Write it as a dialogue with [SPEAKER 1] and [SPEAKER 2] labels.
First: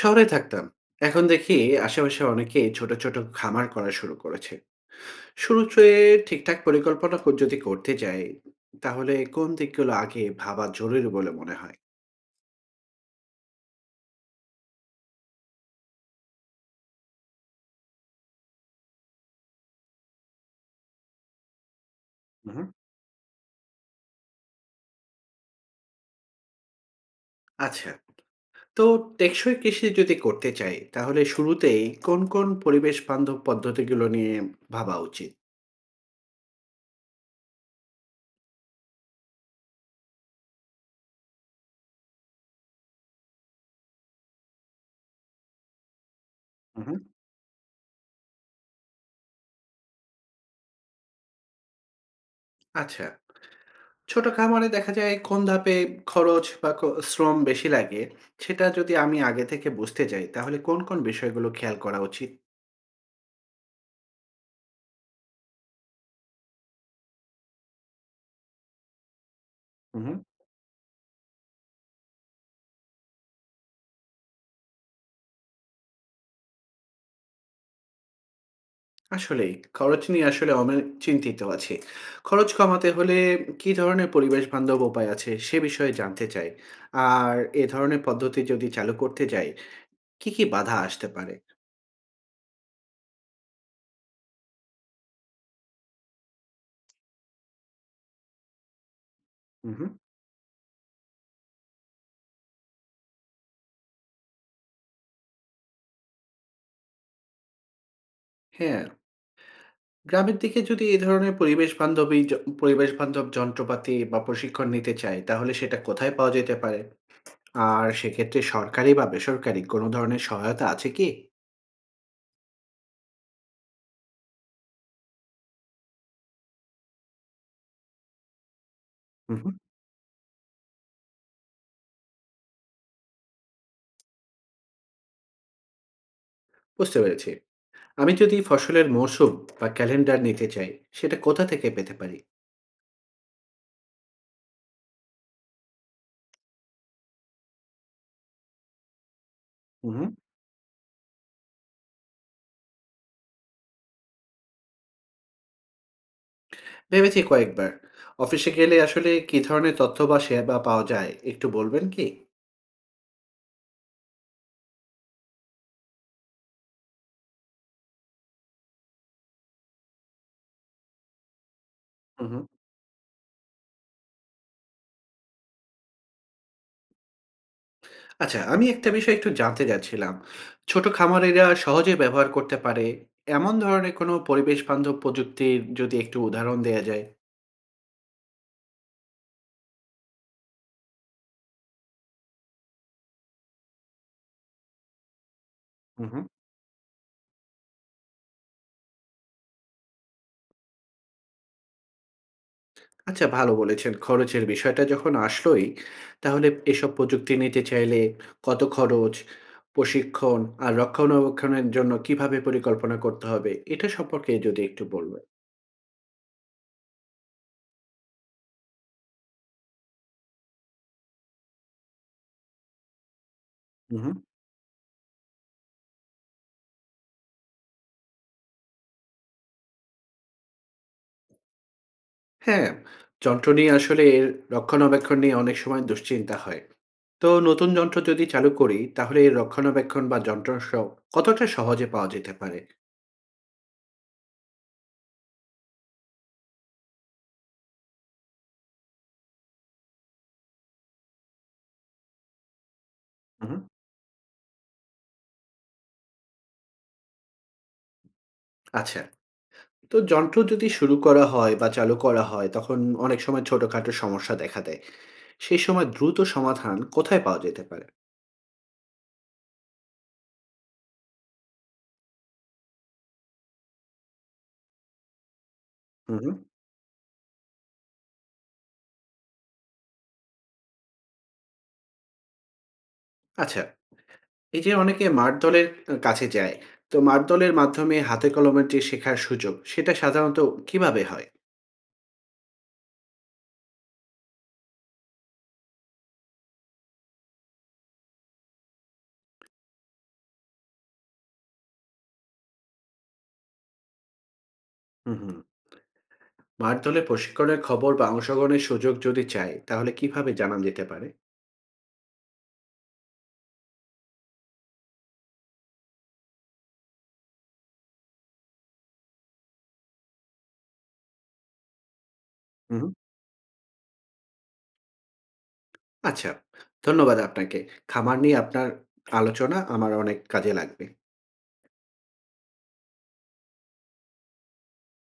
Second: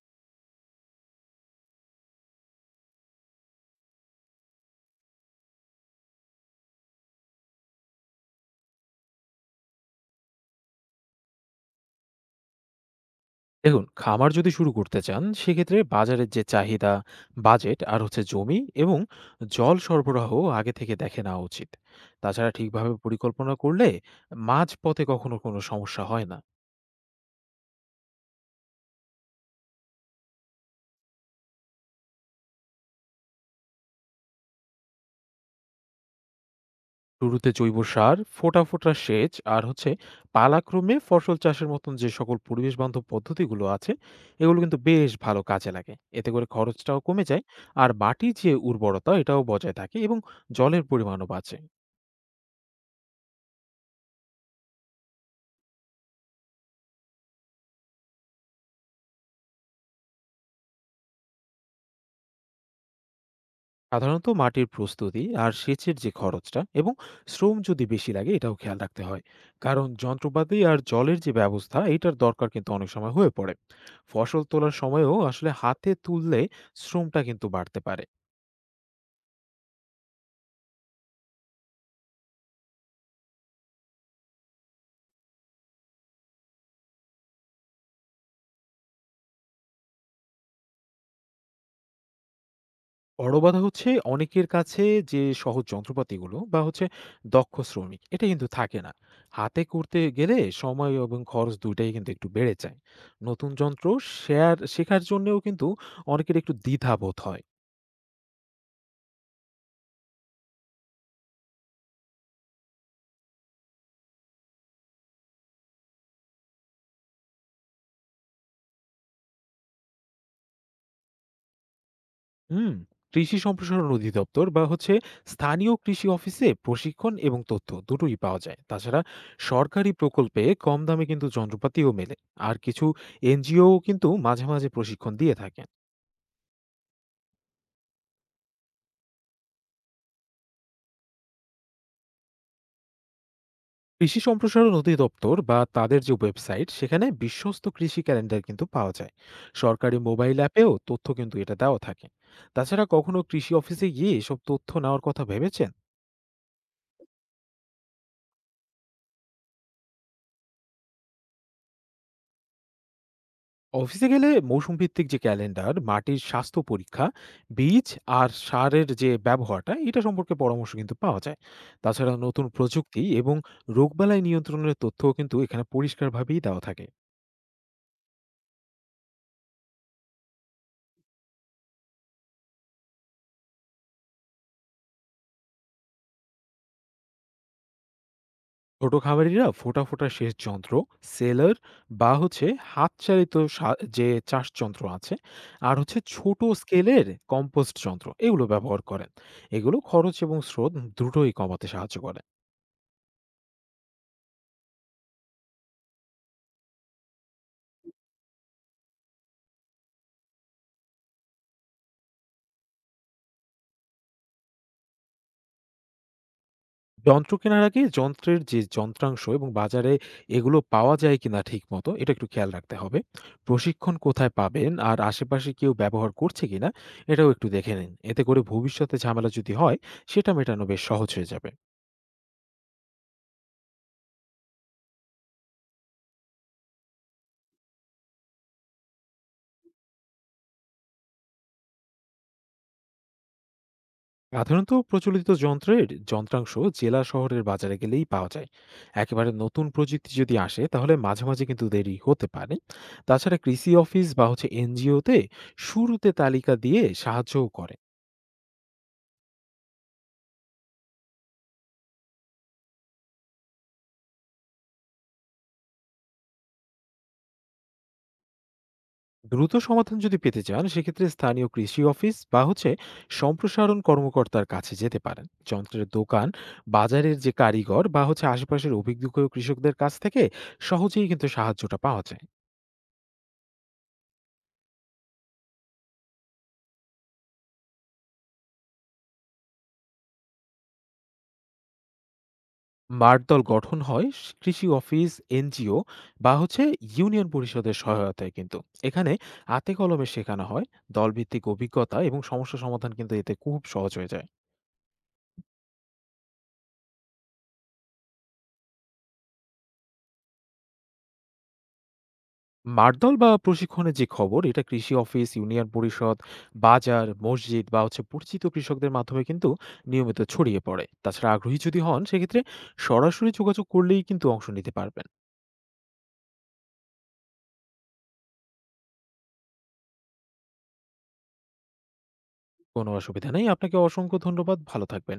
[SPEAKER 1] শহরে থাকতাম। এখন দেখি আশেপাশে অনেকেই ছোট, ছোট খামার করা শুরু করেছে। শুরুতে ঠিকঠাক পরিকল্পনা যদি করতে যাই, তাহলে কোন দিকগুলো আগে ভাবা জরুরি বলে মনে হয়?
[SPEAKER 2] দেখুন, খামার যদি শুরু করতে চান সেক্ষেত্রে বাজারের যে চাহিদা, বাজেট আর হচ্ছে জমি এবং জল সরবরাহ আগে থেকে দেখে নেওয়া উচিত। তাছাড়া
[SPEAKER 1] উহু,
[SPEAKER 2] ঠিকভাবে পরিকল্পনা করলে মাঝপথে কখনো কোনো সমস্যা হয় না।
[SPEAKER 1] আচ্ছা। তো টেকসই কৃষি যদি করতে চাই, তাহলে শুরুতেই কোন, কোন পরিবেশ বান্ধব পদ্ধতিগুলো নিয়ে ভাবা উচিত?
[SPEAKER 2] শুরুতে জৈব সার, ফোটা ফোটা সেচ আর হচ্ছে পালাক্রমে ফসল চাষের মতন যে সকল পরিবেশ বান্ধব পদ্ধতিগুলো আছে, এগুলো কিন্তু বেশ ভালো কাজে লাগে। এতে করে
[SPEAKER 1] উহু,
[SPEAKER 2] খরচটাও কমে যায়, আর মাটির যে উর্বরতা এটাও বজায় থাকে এবং জলের পরিমাণও বাঁচে।
[SPEAKER 1] আচ্ছা। ছোট খামারে দেখা যায় কোন ধাপে খরচ বা শ্রম বেশি লাগে, সেটা যদি আমি আগে থেকে বুঝতে যাই, তাহলে কোন, কোন বিষয়গুলো খেয়াল করা উচিত?
[SPEAKER 2] সাধারণত মাটির প্রস্তুতি আর সেচের যে খরচটা এবং শ্রম যদি বেশি লাগে, এটাও খেয়াল রাখতে হয়। কারণ
[SPEAKER 1] উহু।
[SPEAKER 2] যন্ত্রপাতি আর জলের যে ব্যবস্থা, এটার দরকার কিন্তু অনেক সময় হয়ে পড়ে। ফসল তোলার সময়ও আসলে হাতে তুললে শ্রমটা কিন্তু বাড়তে পারে।
[SPEAKER 1] আসলেই, খরচ নিয়ে আসলে অনেক চিন্তিত আছি। খরচ কমাতে হলে কী ধরনের পরিবেশবান্ধব উপায় আছে সে বিষয়ে জানতে চাই। আর এ ধরনের পদ্ধতি যদি চালু করতে যাই, কী, কী বাধা আসতে পারে?
[SPEAKER 2] বড় বাধা হচ্ছে অনেকের কাছে যে সহজ যন্ত্রপাতিগুলো বা হচ্ছে দক্ষ শ্রমিক, এটা কিন্তু থাকে না। হাতে
[SPEAKER 1] হুম, হুম।
[SPEAKER 2] করতে গেলে সময় এবং খরচ দুইটাই কিন্তু একটু বেড়ে যায়। নতুন যন্ত্র শেয়ার শেখার জন্যেও কিন্তু অনেকের একটু দ্বিধা বোধ হয়।
[SPEAKER 1] হ্যাঁ, গ্রামের দিকে যদি এ ধরনের পরিবেশবান্ধব যন্ত্রপাতি বা প্রশিক্ষণ নিতে চাই, তাহলে সেটা কোথায় পাওয়া যেতে পারে? আর সেক্ষেত্রে সরকারি বা বেসরকারি কোনো ধরনের সহায়তা আছে কি?
[SPEAKER 2] হুম। কৃষি সম্প্রসারণ অধিদপ্তর বা হচ্ছে স্থানীয় কৃষি অফিসে প্রশিক্ষণ এবং তথ্য দুটোই পাওয়া যায়। তাছাড়া
[SPEAKER 1] হুম, হুম।
[SPEAKER 2] সরকারি প্রকল্পে কম দামে কিন্তু যন্ত্রপাতিও মেলে, আর কিছু এনজিও কিন্তু মাঝে মাঝে প্রশিক্ষণ দিয়ে থাকে।
[SPEAKER 1] বুঝতে পেরেছি। আমি যদি ফসলের মৌসুম বা ক্যালেন্ডার নিতে চাই, সেটা কোথা থেকে পেতে পারি?
[SPEAKER 2] কৃষি সম্প্রসারণ অধিদপ্তর বা তাদের যে ওয়েবসাইট, সেখানে বিশ্বস্ত কৃষি ক্যালেন্ডার কিন্তু পাওয়া যায়।
[SPEAKER 1] হুম।
[SPEAKER 2] সরকারি মোবাইল অ্যাপেও তথ্য কিন্তু এটা দেওয়া থাকে। তাছাড়া কখনো কৃষি অফিসে গিয়ে এসব তথ্য নেওয়ার কথা ভেবেছেন?
[SPEAKER 1] ভেবেছি কয়েকবার। অফিসে গেলে আসলে কি ধরনের তথ্য বা সেবা পাওয়া যায়, একটু বলবেন কি?
[SPEAKER 2] অফিসে গেলে মৌসুম ভিত্তিক যে ক্যালেন্ডার, মাটির স্বাস্থ্য পরীক্ষা, বীজ আর সারের যে ব্যবহারটা, এটা সম্পর্কে পরামর্শ কিন্তু পাওয়া যায়। তাছাড়া
[SPEAKER 1] হুম।
[SPEAKER 2] নতুন প্রযুক্তি এবং রোগবালাই নিয়ন্ত্রণের তথ্যও কিন্তু এখানে পরিষ্কারভাবেই দেওয়া থাকে।
[SPEAKER 1] আচ্ছা, আমি একটা বিষয় একটু জানতে চাচ্ছিলাম। ছোট খামারিরা সহজে ব্যবহার করতে পারে এমন ধরনের কোনো পরিবেশ বান্ধব প্রযুক্তির যদি একটু উদাহরণ দেয়া যায়।
[SPEAKER 2] ছোট খামারিরা ফোটা ফোটা সেচ যন্ত্র, সেলার বা হচ্ছে হাত চালিত যে চাষ যন্ত্র আছে, আর হচ্ছে
[SPEAKER 1] হুম।
[SPEAKER 2] ছোট স্কেলের কম্পোস্ট যন্ত্র, এগুলো ব্যবহার করেন। এগুলো খরচ এবং স্রোত দ্রুতই কমাতে সাহায্য করে।
[SPEAKER 1] আচ্ছা, ভালো বলেছেন। খরচের বিষয়টা যখন আসলোই, তাহলে এসব প্রযুক্তি নিতে চাইলে কত খরচ, প্রশিক্ষণ আর রক্ষণাবেক্ষণের জন্য কিভাবে পরিকল্পনা করতে হবে? এটা সম্পর্কে যদি একটু বলবেন।
[SPEAKER 2] যন্ত্র কেনার আগে যন্ত্রের যে যন্ত্রাংশ এবং বাজারে এগুলো পাওয়া যায় কিনা ঠিকমতো, এটা একটু খেয়াল রাখতে হবে। প্রশিক্ষণ
[SPEAKER 1] হু, হু।
[SPEAKER 2] কোথায় পাবেন আর আশেপাশে কেউ ব্যবহার করছে কিনা, এটাও একটু দেখে নিন। এতে করে ভবিষ্যতে ঝামেলা যদি হয়, সেটা মেটানো বেশ সহজ হয়ে যাবে।
[SPEAKER 1] হ্যাঁ, যন্ত্র নিয়ে আসলে এর রক্ষণাবেক্ষণ নিয়ে অনেক সময় দুশ্চিন্তা হয়। নতুন যন্ত্র যদি চালু করি, তাহলে এর রক্ষণাবেক্ষণ বা যন্ত্রাংশ কতটা সহজে পাওয়া যেতে পারে?
[SPEAKER 2] সাধারণত প্রচলিত যন্ত্রের যন্ত্রাংশ জেলা শহরের বাজারে গেলেই পাওয়া যায়। একেবারে নতুন প্রযুক্তি যদি আসে, তাহলে মাঝে মাঝে কিন্তু দেরি হতে পারে। তাছাড়া
[SPEAKER 1] উহু।
[SPEAKER 2] কৃষি অফিস বা হচ্ছে এনজিওতে শুরুতে তালিকা দিয়ে সাহায্যও করে।
[SPEAKER 1] আচ্ছা। যন্ত্র যদি শুরু করা হয় বা চালু করা হয়, তখন অনেক সময় ছোটখাটো সমস্যা দেখা দেয়। সেই সময় দ্রুত সমাধান কোথায় পাওয়া যেতে পারে?
[SPEAKER 2] দ্রুত সমাধান যদি পেতে চান সেক্ষেত্রে স্থানীয় কৃষি অফিস বা হচ্ছে সম্প্রসারণ কর্মকর্তার কাছে যেতে পারেন। যন্ত্রের
[SPEAKER 1] হুম,
[SPEAKER 2] দোকান,
[SPEAKER 1] হুম।
[SPEAKER 2] বাজারের যে কারিগর বা হচ্ছে আশেপাশের অভিজ্ঞ কৃষকদের কাছ থেকে সহজেই কিন্তু সাহায্যটা পাওয়া যায়।
[SPEAKER 1] আচ্ছা, এই যে অনেকে মাঠ দলের কাছে যায়, মাঠ দলের মাধ্যমে হাতে কলমে যে শেখার সুযোগ, সেটা সাধারণত কিভাবে হয়?
[SPEAKER 2] মাঠ দল গঠন হয় কৃষি অফিস, এনজিও বা হচ্ছে ইউনিয়ন পরিষদের সহায়তায়। কিন্তু এখানে হাতে কলমে শেখানো হয়, দলভিত্তিক অভিজ্ঞতা এবং সমস্যা সমাধান কিন্তু এতে খুব সহজ হয়ে যায়।
[SPEAKER 1] হুম, হুম। মাঠ দলের প্রশিক্ষণের খবর বা অংশগ্রহণের সুযোগ যদি চাই, তাহলে কিভাবে জানা যেতে পারে?
[SPEAKER 2] মারধল বা প্রশিক্ষণের যে খবর, এটা কৃষি অফিস, ইউনিয়ন পরিষদ, বাজার, মসজিদ বা হচ্ছে পরিচিত কৃষকদের মাধ্যমে কিন্তু নিয়মিত ছড়িয়ে পড়ে। তাছাড়া আগ্রহী যদি হন সেক্ষেত্রে
[SPEAKER 1] হুম, হুম।
[SPEAKER 2] সরাসরি যোগাযোগ করলেই কিন্তু অংশ নিতে পারবেন।
[SPEAKER 1] আচ্ছা, ধন্যবাদ আপনাকে। খামার নিয়ে আপনার আলোচনা আমার অনেক কাজে লাগবে।
[SPEAKER 2] কোনো অসুবিধা নেই, আপনাকে অসংখ্য ধন্যবাদ, ভালো থাকবেন।